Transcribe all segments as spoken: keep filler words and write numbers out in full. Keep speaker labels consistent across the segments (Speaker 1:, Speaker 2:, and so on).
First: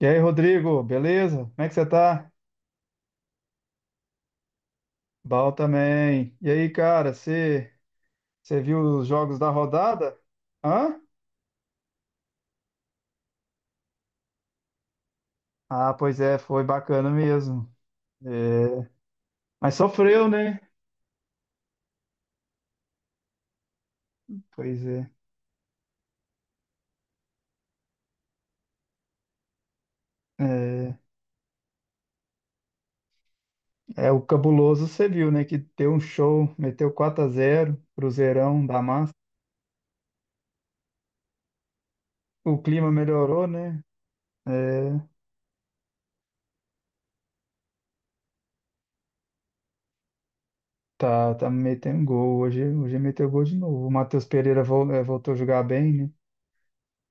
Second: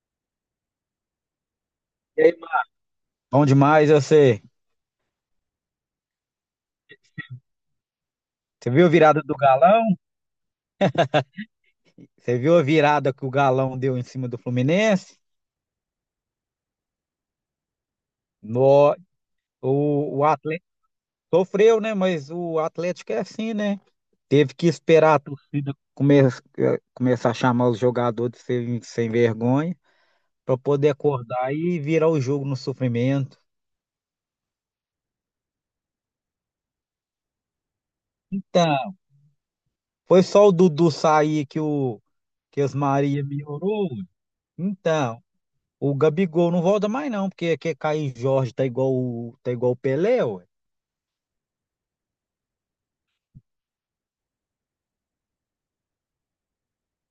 Speaker 1: E aí, Rodrigo, beleza? Como é que você
Speaker 2: E
Speaker 1: tá?
Speaker 2: aí, Marcos? Bom demais, eu sei.
Speaker 1: Bal também. E aí, cara, você você
Speaker 2: Você
Speaker 1: viu
Speaker 2: viu a
Speaker 1: os
Speaker 2: virada do
Speaker 1: jogos da
Speaker 2: Galão?
Speaker 1: rodada? Hã?
Speaker 2: Você viu a virada que o Galão deu em cima do Fluminense?
Speaker 1: Ah, pois é, foi bacana mesmo. É,
Speaker 2: No,
Speaker 1: mas
Speaker 2: o, o
Speaker 1: sofreu, né?
Speaker 2: Atlético sofreu, né? Mas o Atlético é assim, né? Teve que
Speaker 1: Pois é.
Speaker 2: esperar a torcida come, eh, começar a chamar os jogadores de sem, sem vergonha para poder
Speaker 1: É,
Speaker 2: acordar e virar o jogo no sofrimento.
Speaker 1: é o cabuloso, você viu, né? Que deu um show, meteu quatro a zero, Cruzeirão da
Speaker 2: Então,
Speaker 1: massa.
Speaker 2: foi só o Dudu sair que o
Speaker 1: O
Speaker 2: que as
Speaker 1: clima
Speaker 2: Maria
Speaker 1: melhorou, né?
Speaker 2: melhorou.
Speaker 1: É,
Speaker 2: Então, o Gabigol não volta mais não, porque quer cair Jorge tá igual o, tá igual o Pelé, ué.
Speaker 1: tá, tá metendo gol. Hoje, hoje meteu gol de novo. O Matheus Pereira vol- eh, voltou a jogar bem, né?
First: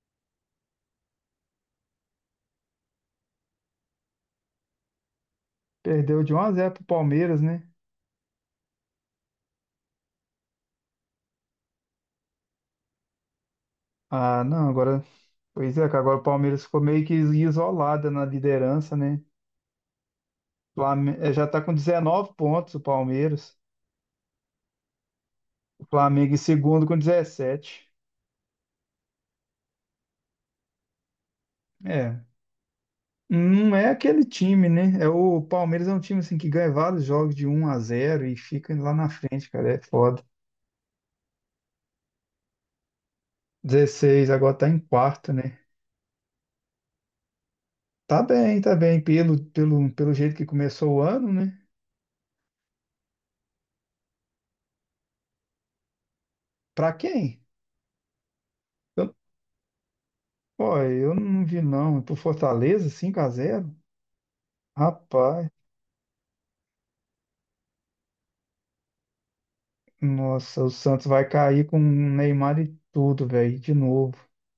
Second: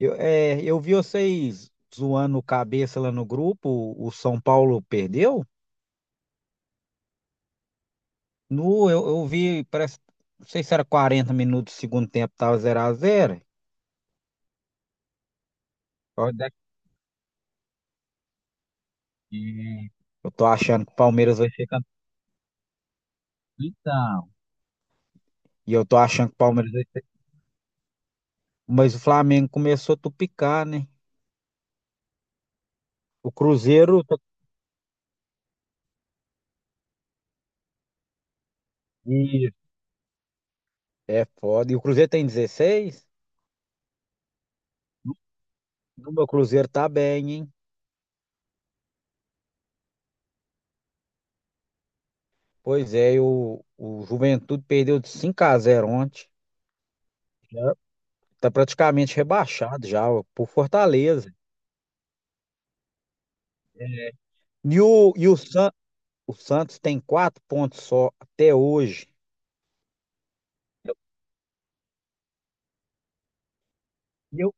Speaker 2: Eu, é, eu vi vocês zoando o cabeça lá no grupo, o, o São Paulo perdeu?
Speaker 1: Perdeu de um a zero pro Palmeiras, né?
Speaker 2: No, eu, eu vi, parece, não sei se era quarenta minutos do segundo tempo, tava zero a zero.
Speaker 1: Ah, não, agora. Pois é, cara, agora o
Speaker 2: Olha
Speaker 1: Palmeiras ficou meio que isolada na liderança, né?
Speaker 2: daqui. Eu tô achando que o
Speaker 1: Flam- eh,
Speaker 2: Palmeiras
Speaker 1: Já
Speaker 2: vai
Speaker 1: tá
Speaker 2: ser
Speaker 1: com
Speaker 2: campeão.
Speaker 1: dezenove pontos o Palmeiras.
Speaker 2: Então. E eu
Speaker 1: O
Speaker 2: tô achando
Speaker 1: Flamengo
Speaker 2: que
Speaker 1: em
Speaker 2: o Palmeiras vai
Speaker 1: segundo com
Speaker 2: ser...
Speaker 1: dezessete.
Speaker 2: Mas o Flamengo começou a tupicar, né?
Speaker 1: É.
Speaker 2: O
Speaker 1: Não é
Speaker 2: Cruzeiro... tá-
Speaker 1: aquele time, né? É o Palmeiras é um time assim que ganha vários jogos de um a zero e fica lá na frente,
Speaker 2: Ih,
Speaker 1: cara. É foda.
Speaker 2: é foda. E o Cruzeiro tem dezesseis.
Speaker 1: Dezesseis agora tá em quarto, né?
Speaker 2: O meu Cruzeiro tá bem, hein?
Speaker 1: Tá bem, tá bem. Pelo, pelo, pelo jeito que começou o ano, né?
Speaker 2: Pois é, e o, o Juventude perdeu de cinco a zero ontem.
Speaker 1: Pra quem?
Speaker 2: Já tá
Speaker 1: Eu,
Speaker 2: praticamente rebaixado já, ó, por
Speaker 1: pô, eu
Speaker 2: Fortaleza.
Speaker 1: não vi não. Pro Fortaleza, cinco a zero.
Speaker 2: E o, e o,
Speaker 1: Rapaz.
Speaker 2: San, o Santos tem quatro pontos só até hoje.
Speaker 1: Nossa, o Santos vai cair com o Neymar e tudo, velho, de novo.
Speaker 2: E Eu,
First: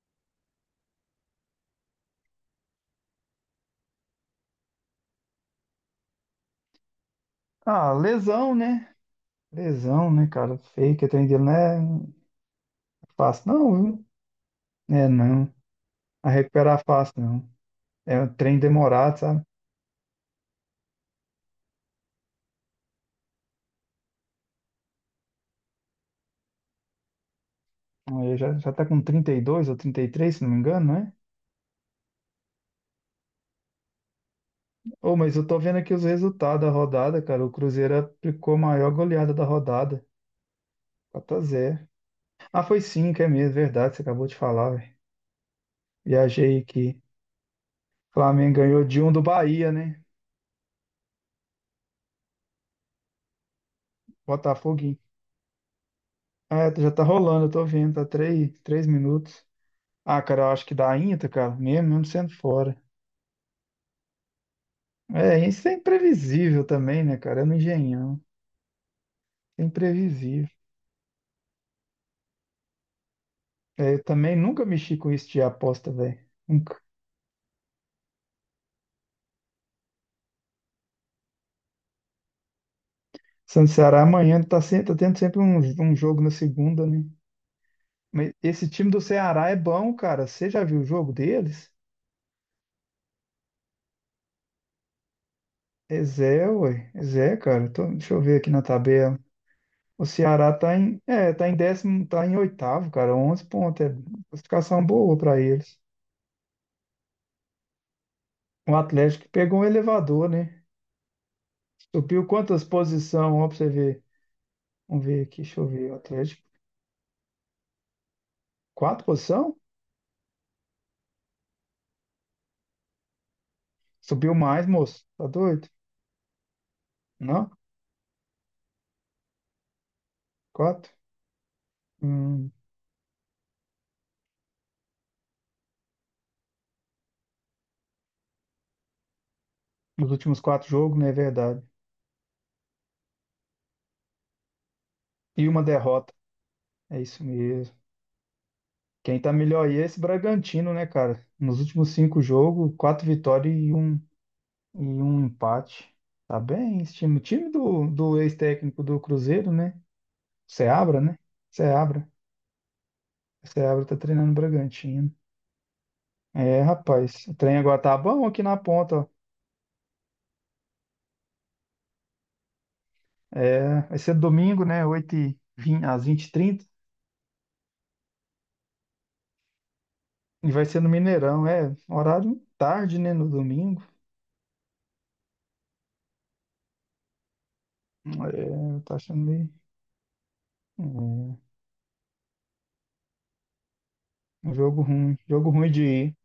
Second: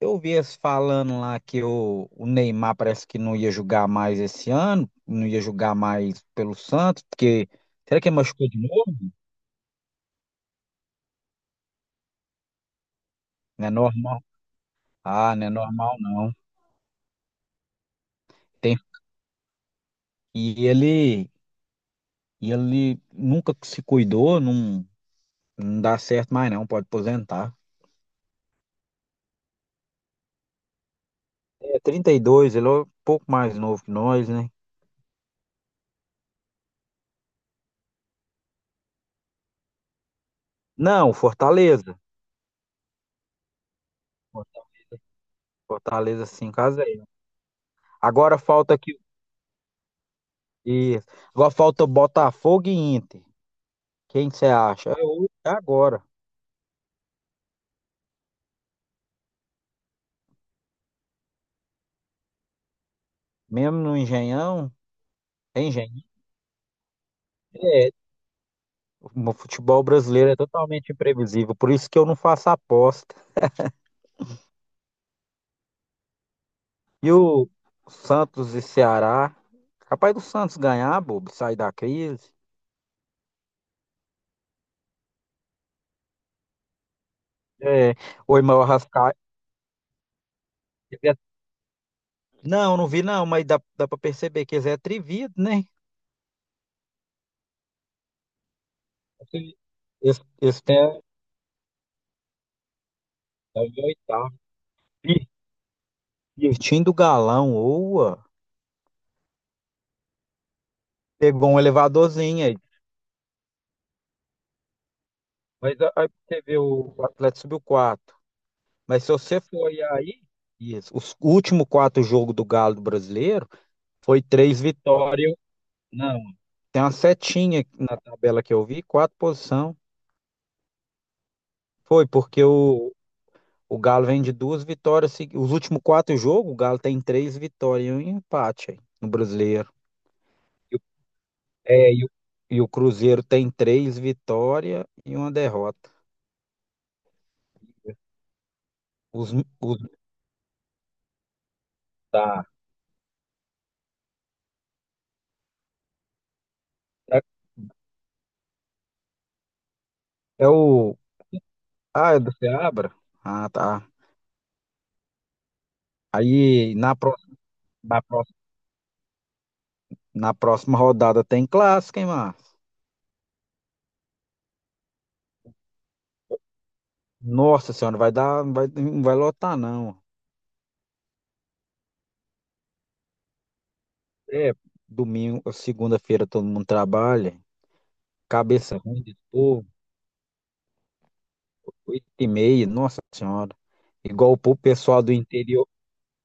Speaker 2: eu vi eles falando lá que o, o Neymar parece que não ia jogar mais esse ano, não ia jogar mais pelo Santos, porque
Speaker 1: Ah,
Speaker 2: será que ele machucou
Speaker 1: lesão,
Speaker 2: de
Speaker 1: né?
Speaker 2: novo?
Speaker 1: Lesão, né, cara? Feio que tem dele não é fácil,
Speaker 2: Não é
Speaker 1: não, viu?
Speaker 2: normal.
Speaker 1: É,
Speaker 2: Ah, não é
Speaker 1: não.
Speaker 2: normal
Speaker 1: A
Speaker 2: não.
Speaker 1: recuperar fácil, não. É um trem
Speaker 2: Tem,
Speaker 1: demorado, sabe?
Speaker 2: e ele, e ele nunca se cuidou, não. Não dá certo mais não, pode aposentar.
Speaker 1: Ele já, já tá com trinta e dois ou trinta e três, se não me engano, não é?
Speaker 2: É trinta e dois, ele é um pouco mais novo que nós, né?
Speaker 1: Ô, mas eu tô vendo aqui os resultados da rodada, cara. O Cruzeiro aplicou a maior goleada da rodada.
Speaker 2: Não,
Speaker 1: Quatro a zero.
Speaker 2: Fortaleza.
Speaker 1: Ah, foi cinco, é mesmo, verdade. Você acabou de falar, velho.
Speaker 2: Fortaleza
Speaker 1: Viajei
Speaker 2: cinco a
Speaker 1: aqui.
Speaker 2: 0. Agora
Speaker 1: Flamengo
Speaker 2: falta
Speaker 1: ganhou
Speaker 2: aqui.
Speaker 1: de um do Bahia, né?
Speaker 2: Isso. Agora falta Botafogo e Inter. Quem você acha?
Speaker 1: Botafogo.
Speaker 2: É hoje, é agora.
Speaker 1: É, já tá rolando, eu tô vendo, tá três, três minutos. Ah, cara, eu acho que dá Inter, cara, mesmo, mesmo sendo fora.
Speaker 2: Mesmo no Engenhão,
Speaker 1: É,
Speaker 2: é
Speaker 1: isso é
Speaker 2: Engenhão.
Speaker 1: imprevisível também, né, cara? É no
Speaker 2: É,
Speaker 1: Engenhão.
Speaker 2: o
Speaker 1: É
Speaker 2: futebol brasileiro é
Speaker 1: imprevisível.
Speaker 2: totalmente imprevisível, por isso que eu não faço aposta.
Speaker 1: É, eu também nunca mexi com isso de aposta, velho. Nunca.
Speaker 2: E o Santos e Ceará, capaz do Santos ganhar, bobo, sair da crise.
Speaker 1: Santos e Ceará amanhã tá, se- tá tendo sempre um, um jogo na segunda, né?
Speaker 2: É,
Speaker 1: Mas
Speaker 2: o irmão
Speaker 1: esse time do
Speaker 2: Arrascaeta.
Speaker 1: Ceará é bom, cara. Você já viu o jogo deles?
Speaker 2: Não, não vi não, mas dá, dá para perceber que eles é atrevido, né?
Speaker 1: É Zé, ué. É Zé, cara. Tô- deixa eu ver aqui na tabela.
Speaker 2: Esse,
Speaker 1: O
Speaker 2: esse,
Speaker 1: Ceará
Speaker 2: esse
Speaker 1: tá
Speaker 2: tem a,
Speaker 1: em, é, tá em décimo, tá em oitavo, cara, onze
Speaker 2: é o
Speaker 1: pontos. É
Speaker 2: oitavo.
Speaker 1: classificação boa
Speaker 2: Ih,
Speaker 1: para eles.
Speaker 2: pertinho do galão, oa.
Speaker 1: O Atlético pegou um elevador, né?
Speaker 2: Pegou um
Speaker 1: Subiu
Speaker 2: elevadorzinho aí.
Speaker 1: quantas posições? Ó, pra você ver. Vamos ver aqui, deixa eu
Speaker 2: Mas
Speaker 1: ver.
Speaker 2: a-
Speaker 1: O
Speaker 2: aí você
Speaker 1: Atlético,
Speaker 2: vê o, o Atlético subiu quatro.
Speaker 1: quatro
Speaker 2: Mas se você
Speaker 1: posição?
Speaker 2: Foi aí, isso. Os últimos quatro jogos do Galo do Brasileiro foi
Speaker 1: Subiu
Speaker 2: três
Speaker 1: mais, moço. Tá
Speaker 2: vitórias. Vitória.
Speaker 1: doido?
Speaker 2: Não, tem uma
Speaker 1: Não?
Speaker 2: setinha na tabela que eu vi, quatro posição.
Speaker 1: Quatro?
Speaker 2: Foi porque
Speaker 1: Hum,
Speaker 2: o, O Galo vem de duas vitórias. segui- Os últimos quatro jogos, o Galo tem três vitórias e um empate aí, no Brasileiro.
Speaker 1: os últimos quatro
Speaker 2: E o-
Speaker 1: jogos, não é verdade.
Speaker 2: É, e o, e o Cruzeiro tem três vitórias e uma
Speaker 1: E uma
Speaker 2: derrota.
Speaker 1: derrota. É isso mesmo. Quem
Speaker 2: Os,
Speaker 1: tá melhor aí
Speaker 2: os,
Speaker 1: é esse Bragantino, né, cara? Nos últimos cinco
Speaker 2: tá.
Speaker 1: jogos, quatro vitórias e um, e um empate. Tá bem, esse time. O
Speaker 2: É,
Speaker 1: time do, do ex-técnico do Cruzeiro, né?
Speaker 2: é o.
Speaker 1: Seabra, né? Seabra.
Speaker 2: Ah, é do Seabra? Ah,
Speaker 1: Seabra
Speaker 2: tá.
Speaker 1: tá treinando o Bragantino. É,
Speaker 2: Aí na, pró-
Speaker 1: rapaz. O trem agora tá
Speaker 2: na, pró-
Speaker 1: bom aqui na ponta, ó.
Speaker 2: na próxima rodada tem clássico, hein, Márcio?
Speaker 1: É, vai ser domingo, né? oito e vinte às vinte e trinta. E trinta.
Speaker 2: Nossa senhora, vai dar, vai, não vai lotar, não.
Speaker 1: E vai ser no Mineirão. É, horário tarde, né? No domingo.
Speaker 2: É, domingo, segunda-feira todo mundo trabalha. Cabeça
Speaker 1: É, tá
Speaker 2: ruim de.
Speaker 1: achando meio. É, um
Speaker 2: Oito e meia, nossa senhora. Igual pro
Speaker 1: jogo
Speaker 2: pessoal do
Speaker 1: ruim. Jogo
Speaker 2: interior.
Speaker 1: ruim de ir.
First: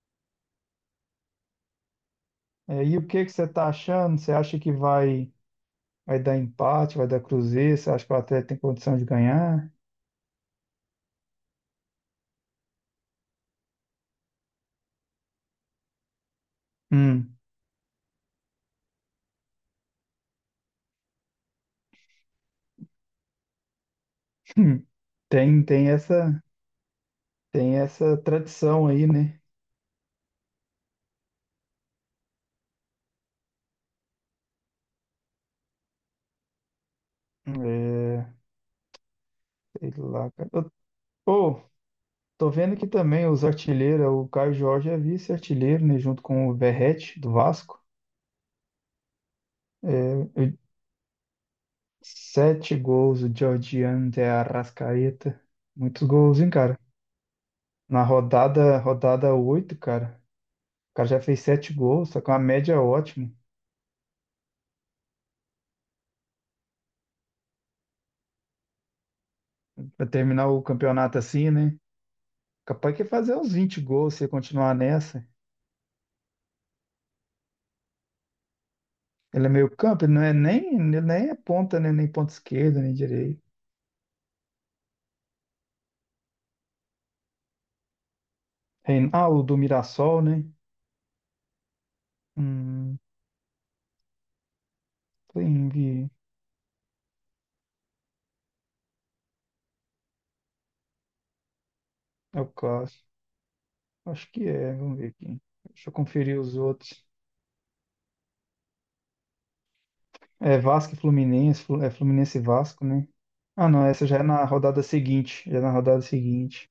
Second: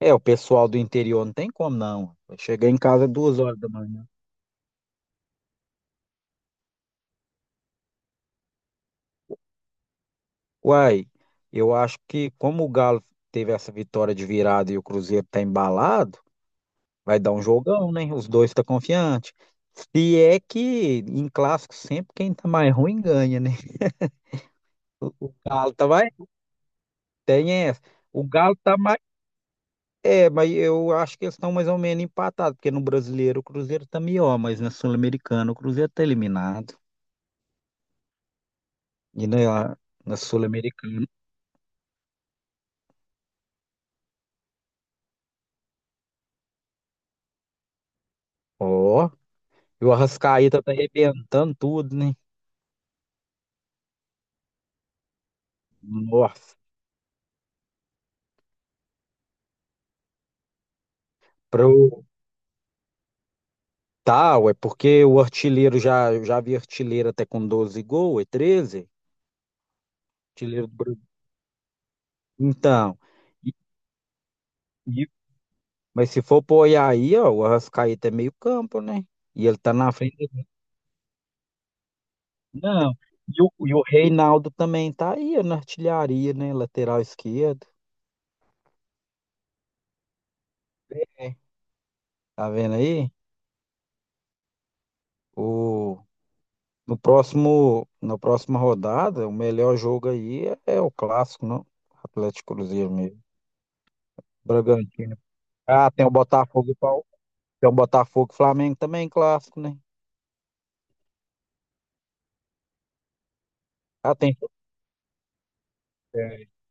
Speaker 2: É, o pessoal do interior não tem como não. Chegar em
Speaker 1: É, e o
Speaker 2: casa
Speaker 1: que que
Speaker 2: duas
Speaker 1: você
Speaker 2: horas
Speaker 1: tá
Speaker 2: da manhã.
Speaker 1: achando? Você acha que vai. Vai dar empate, vai dar cruzeiro, você acha que o Atlético tem condição de ganhar?
Speaker 2: Uai, eu acho que como o Galo teve essa vitória de virada e o Cruzeiro tá embalado, vai dar
Speaker 1: Hum.
Speaker 2: um jogão, né? Os dois tá confiante. Se é que em clássico sempre quem tá mais ruim ganha, né? O o
Speaker 1: Tem,
Speaker 2: Galo tá
Speaker 1: tem
Speaker 2: mais.
Speaker 1: essa,
Speaker 2: Tem
Speaker 1: tem
Speaker 2: essa.
Speaker 1: essa
Speaker 2: O Galo tá
Speaker 1: tradição
Speaker 2: mais.
Speaker 1: aí, né?
Speaker 2: É, mas eu acho que eles estão mais ou menos empatados, porque no brasileiro o Cruzeiro tá melhor, mas na Sul-Americana o Cruzeiro tá eliminado.
Speaker 1: É,
Speaker 2: E na,
Speaker 1: sei
Speaker 2: na
Speaker 1: lá, cara. Eu-
Speaker 2: Sul-Americana,
Speaker 1: Pô, tô vendo que também os artilheiros, o Caio Jorge é vice-artilheiro, né? Junto com o Verratti, do Vasco.
Speaker 2: ó, e o
Speaker 1: É, eu-
Speaker 2: Arrascaeta tá arrebentando tudo, né?
Speaker 1: sete gols, o Georgian de Arrascaeta. Muitos gols, hein,
Speaker 2: Nossa,
Speaker 1: cara? Na rodada, rodada oito, cara. O cara já fez
Speaker 2: pro
Speaker 1: sete gols, só com uma média ótima.
Speaker 2: tal, é porque o artilheiro já, já vi artilheiro até com doze gols, é treze.
Speaker 1: Pra terminar o
Speaker 2: Artilheiro do Brasil.
Speaker 1: campeonato assim, né? Capaz
Speaker 2: Então,
Speaker 1: que fazer uns
Speaker 2: e-
Speaker 1: vinte gols se continuar
Speaker 2: e-
Speaker 1: nessa.
Speaker 2: mas se for pôr aí, ó, o Arrascaeta é meio campo, né?
Speaker 1: Ele
Speaker 2: E
Speaker 1: é
Speaker 2: ele
Speaker 1: meio
Speaker 2: tá na
Speaker 1: campo, ele não
Speaker 2: frente.
Speaker 1: é nem, ele nem é ponta, né? Nem ponta esquerda,
Speaker 2: Não.
Speaker 1: nem
Speaker 2: E
Speaker 1: direita.
Speaker 2: o, e o Reinaldo também tá aí na artilharia, né? Lateral esquerdo.
Speaker 1: Rein- Ah, o do Mirassol, né?
Speaker 2: É. Tá vendo
Speaker 1: Hum,
Speaker 2: aí?
Speaker 1: Pling,
Speaker 2: O, no próximo, na próxima rodada, o melhor jogo aí é, é o clássico, não?
Speaker 1: é o
Speaker 2: Atlético e Cruzeiro
Speaker 1: Cássio.
Speaker 2: mesmo.
Speaker 1: Acho que é, vamos ver
Speaker 2: Bragantino.
Speaker 1: aqui. Deixa
Speaker 2: Ah,
Speaker 1: eu
Speaker 2: tem o
Speaker 1: conferir os
Speaker 2: Botafogo e
Speaker 1: outros.
Speaker 2: Pau. Tem o Botafogo e Flamengo também, clássico, né?
Speaker 1: É Vasco e Fluminense, Flu- é Fluminense e Vasco, né? Ah, não, essa
Speaker 2: Ah,
Speaker 1: já é
Speaker 2: tem.
Speaker 1: na rodada seguinte, já é na rodada
Speaker 2: É.
Speaker 1: seguinte.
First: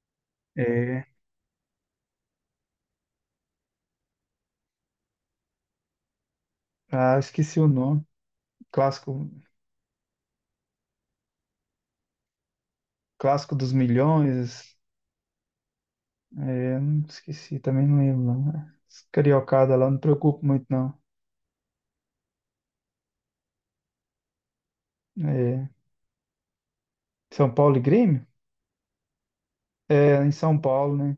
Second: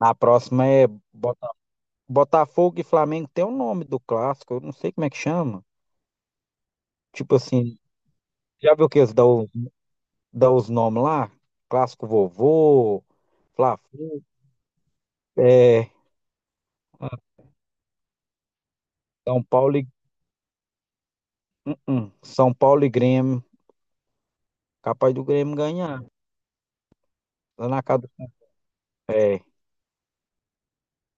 Speaker 2: A próxima é
Speaker 1: É,
Speaker 2: Bota- Botafogo e Flamengo. Tem o nome do clássico, eu não sei como é que chama.
Speaker 1: ah,
Speaker 2: Tipo
Speaker 1: esqueci o
Speaker 2: assim,
Speaker 1: nome.
Speaker 2: já viu que eles
Speaker 1: Clássico,
Speaker 2: dão dá os nomes lá, Clássico Vovô,
Speaker 1: clássico dos
Speaker 2: Fla-Flu,
Speaker 1: milhões.
Speaker 2: é,
Speaker 1: É, não esqueci, também não lembro, não. Esse
Speaker 2: São
Speaker 1: Cariocada
Speaker 2: Paulo e,
Speaker 1: lá, não preocupo muito, não.
Speaker 2: hum, hum, São Paulo e Grêmio, capaz do Grêmio
Speaker 1: É,
Speaker 2: ganhar,
Speaker 1: São
Speaker 2: lá
Speaker 1: Paulo e
Speaker 2: na casa
Speaker 1: Grêmio?
Speaker 2: do, é.
Speaker 1: É, em São Paulo, né?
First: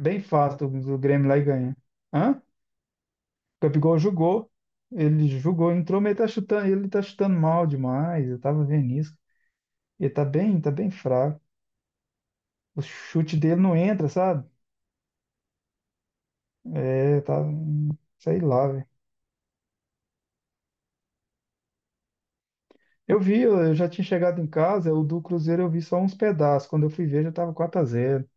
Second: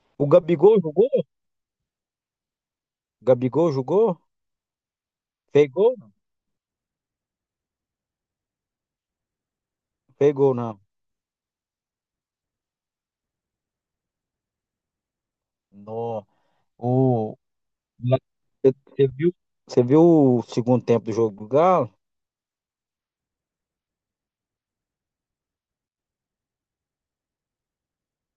Speaker 1: Bem
Speaker 2: O
Speaker 1: fácil
Speaker 2: Gabigol
Speaker 1: do,
Speaker 2: jogou?
Speaker 1: Grêmio lá e ganha. Hã?
Speaker 2: O
Speaker 1: O
Speaker 2: Gabigol
Speaker 1: Gabigol
Speaker 2: jogou?
Speaker 1: jogou. Ele
Speaker 2: Fez
Speaker 1: jogou,
Speaker 2: gol?
Speaker 1: entrou, mas ele tá chutando, ele tá chutando mal demais. Eu tava vendo isso. Ele tá
Speaker 2: Fez gol,
Speaker 1: bem, tá
Speaker 2: não.
Speaker 1: bem fraco. O chute dele não entra, sabe?
Speaker 2: No,
Speaker 1: É,
Speaker 2: o,
Speaker 1: tá. Sei lá, velho.
Speaker 2: Você viu, você viu o segundo tempo do jogo do Galo?
Speaker 1: Eu vi, eu eu já tinha chegado em casa, o do Cruzeiro eu vi só uns pedaços. Quando eu fui ver, já tava quatro a zero.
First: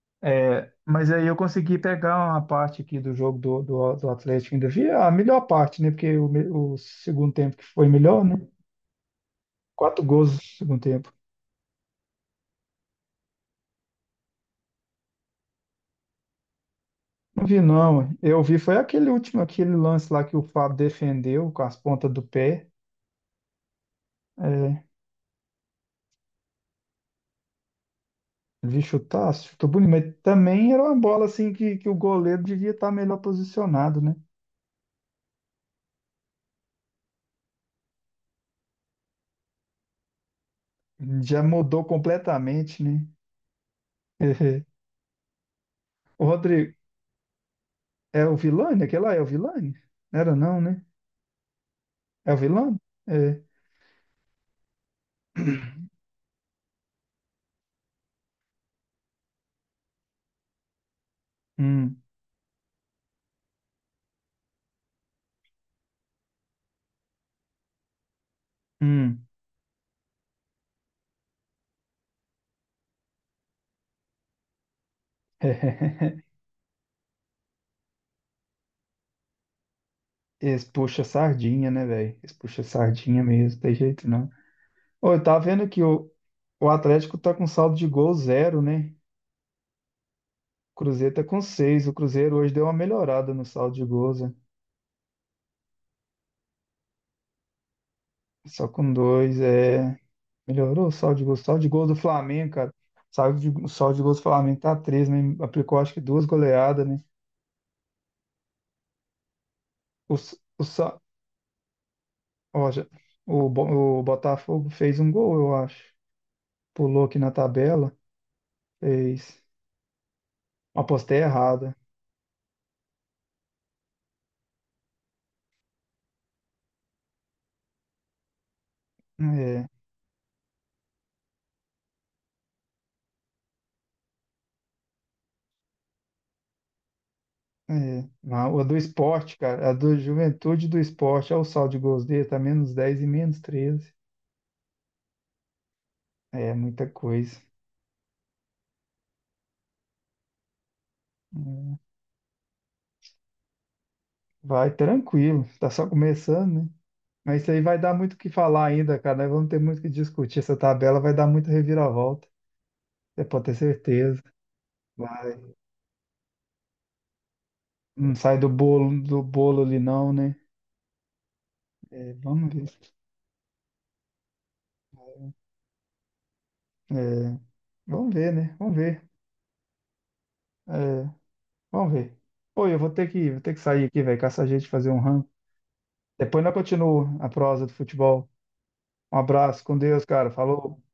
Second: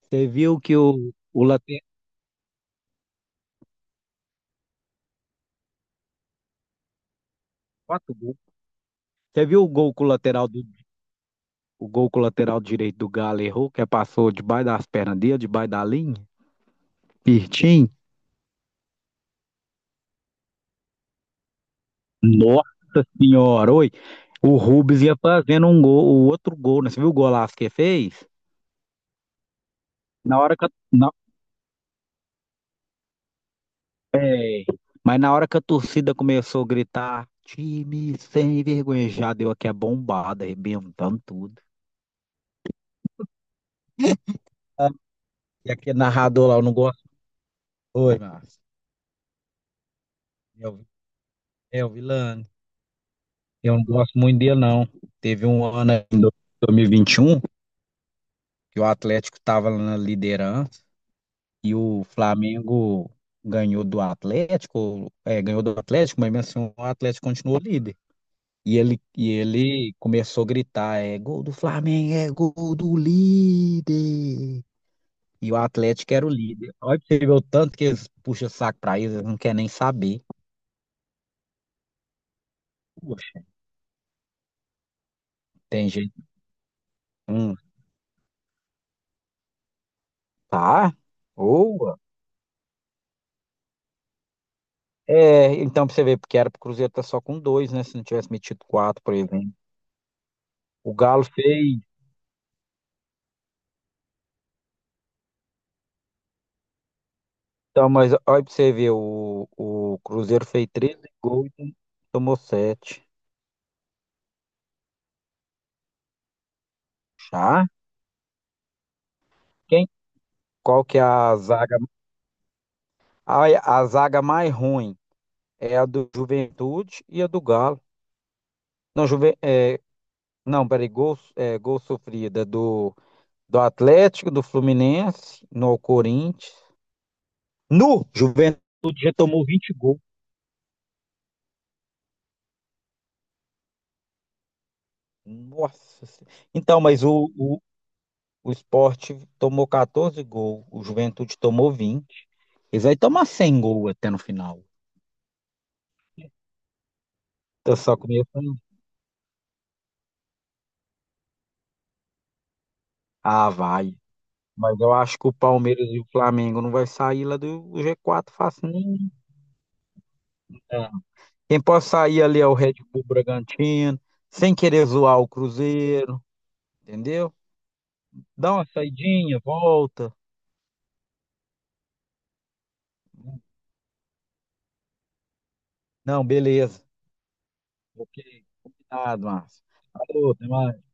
Speaker 2: Você viu
Speaker 1: É,
Speaker 2: que
Speaker 1: mas
Speaker 2: o,
Speaker 1: aí eu
Speaker 2: o
Speaker 1: consegui
Speaker 2: lateral,
Speaker 1: pegar uma parte aqui do jogo do, do, do Atlético, ainda vi a melhor parte, né? Porque o, me- o segundo tempo que foi
Speaker 2: quatro
Speaker 1: melhor, né?
Speaker 2: gols. Você viu o gol
Speaker 1: Quatro
Speaker 2: com o
Speaker 1: gols no
Speaker 2: lateral do,
Speaker 1: segundo tempo.
Speaker 2: o gol com o lateral direito do Galo errou, que passou debaixo das pernas dele, debaixo da linha?
Speaker 1: Não vi,
Speaker 2: Pirtim,
Speaker 1: não. Eu vi, foi aquele último, aquele lance lá que o Fábio defendeu com as pontas do pé.
Speaker 2: nossa senhora, oi, o
Speaker 1: É,
Speaker 2: Rubens ia fazendo um gol, o outro gol, né? Você viu o golaço que ele fez?
Speaker 1: vi chutar, chutou bonito, mas
Speaker 2: Na hora que a,
Speaker 1: também era uma
Speaker 2: na-
Speaker 1: bola assim que, que o goleiro devia estar melhor posicionado, né?
Speaker 2: é, mas na hora que a torcida começou a gritar, time sem vergonha, já deu aqui a bombada, arrebentando
Speaker 1: Já
Speaker 2: tudo.
Speaker 1: mudou completamente, né?
Speaker 2: Ah, e aquele
Speaker 1: O
Speaker 2: narrador lá, eu não
Speaker 1: Rodrigo,
Speaker 2: gosto. Oi,
Speaker 1: é o
Speaker 2: Márcio.
Speaker 1: Vilani? Aquele lá é o Vilani? Era não,
Speaker 2: É o
Speaker 1: né?
Speaker 2: é o
Speaker 1: É o
Speaker 2: Vilani.
Speaker 1: Vilani?
Speaker 2: Eu não gosto muito dele, não. Teve um ano aí em dois mil e vinte e um que o Atlético estava na liderança. E
Speaker 1: Hum,
Speaker 2: o Flamengo ganhou do Atlético, é, ganhou do Atlético, mas mesmo assim o Atlético continuou líder. E ele,
Speaker 1: hum.
Speaker 2: e ele começou a gritar, é gol do Flamengo, é gol do líder. E o Atlético era o líder. Olha pra você ver o tanto que eles puxam saco pra eles, eles não querem nem saber.
Speaker 1: Eles puxam sardinha, né, velho? Eles puxam sardinha
Speaker 2: Poxa,
Speaker 1: mesmo, tem jeito não. Ô, eu tava vendo que
Speaker 2: tem
Speaker 1: o,
Speaker 2: gente.
Speaker 1: o Atlético tá com
Speaker 2: Hum,
Speaker 1: saldo de gol zero, né? O
Speaker 2: tá?
Speaker 1: Cruzeiro tá com seis. O
Speaker 2: Boa.
Speaker 1: Cruzeiro hoje deu uma melhorada no saldo de gols, né?
Speaker 2: É, então pra você ver, porque era pro Cruzeiro tá só com dois, né? Se não tivesse metido
Speaker 1: Só com
Speaker 2: quatro, por
Speaker 1: dois,
Speaker 2: exemplo.
Speaker 1: é. Melhorou o
Speaker 2: O
Speaker 1: saldo de
Speaker 2: Galo
Speaker 1: gols. O saldo de
Speaker 2: fez.
Speaker 1: gols do Flamengo, cara. O saldo de, o saldo de gols do Flamengo tá três, né? Aplicou acho que duas goleadas, né?
Speaker 2: Então, mas olha pra você ver, o, o
Speaker 1: O, s-
Speaker 2: Cruzeiro
Speaker 1: o,
Speaker 2: fez
Speaker 1: sa-
Speaker 2: treze gols e tomou
Speaker 1: ó, já-
Speaker 2: sete.
Speaker 1: o, Bo- o Botafogo fez um gol, eu acho. Pulou aqui na
Speaker 2: Já?
Speaker 1: tabela, fez.
Speaker 2: Quem? Qual que é
Speaker 1: Apostei
Speaker 2: a
Speaker 1: errado.
Speaker 2: zaga? A, a zaga mais ruim é a do Juventude e a do Galo. Não, Juve,
Speaker 1: É,
Speaker 2: é, não, peraí, gol, é, gol sofrida do, do Atlético, do Fluminense, no Corinthians. No
Speaker 1: é. Não, a do
Speaker 2: Juventude já
Speaker 1: esporte,
Speaker 2: tomou
Speaker 1: cara. A
Speaker 2: vinte
Speaker 1: do
Speaker 2: gols.
Speaker 1: Juventude do Esporte. Olha o saldo de gols dele. Tá menos dez e menos treze.
Speaker 2: Nossa. Senhora.
Speaker 1: É
Speaker 2: Então,
Speaker 1: muita
Speaker 2: mas o,
Speaker 1: coisa.
Speaker 2: o, o Sport tomou catorze gols, o Juventude tomou vinte. Eles vai tomar cem gols até no final.
Speaker 1: Vai tranquilo. Tá só começando, né? Mas isso aí
Speaker 2: Eu
Speaker 1: vai dar
Speaker 2: só
Speaker 1: muito o que
Speaker 2: começo.
Speaker 1: falar ainda, cara. Nós vamos ter muito o que discutir. Essa tabela vai dar muita reviravolta. Você pode
Speaker 2: Ah,
Speaker 1: ter
Speaker 2: vai.
Speaker 1: certeza.
Speaker 2: Mas eu acho que o
Speaker 1: Vai.
Speaker 2: Palmeiras e o Flamengo não vai sair lá do
Speaker 1: Não
Speaker 2: G quatro
Speaker 1: sai do
Speaker 2: fácil
Speaker 1: bolo,
Speaker 2: nenhum.
Speaker 1: do bolo ali, não, né?
Speaker 2: Cara. Quem pode
Speaker 1: É,
Speaker 2: sair ali é
Speaker 1: vamos
Speaker 2: o
Speaker 1: ver.
Speaker 2: Red Bull Bragantino, sem querer zoar o Cruzeiro, entendeu?
Speaker 1: É, vamos ver,
Speaker 2: Dá
Speaker 1: né?
Speaker 2: uma
Speaker 1: Vamos ver.
Speaker 2: saidinha, volta.
Speaker 1: É, vamos ver. Pô, eu vou ter que, vou ter que sair aqui, velho, com essa gente fazer um ranking.
Speaker 2: Não,
Speaker 1: Depois nós
Speaker 2: beleza.
Speaker 1: continuamos a prosa do
Speaker 2: Ok,
Speaker 1: futebol. Um
Speaker 2: combinado,
Speaker 1: abraço,
Speaker 2: Márcio.
Speaker 1: com Deus, cara.
Speaker 2: Falou, até
Speaker 1: Falou.
Speaker 2: mais.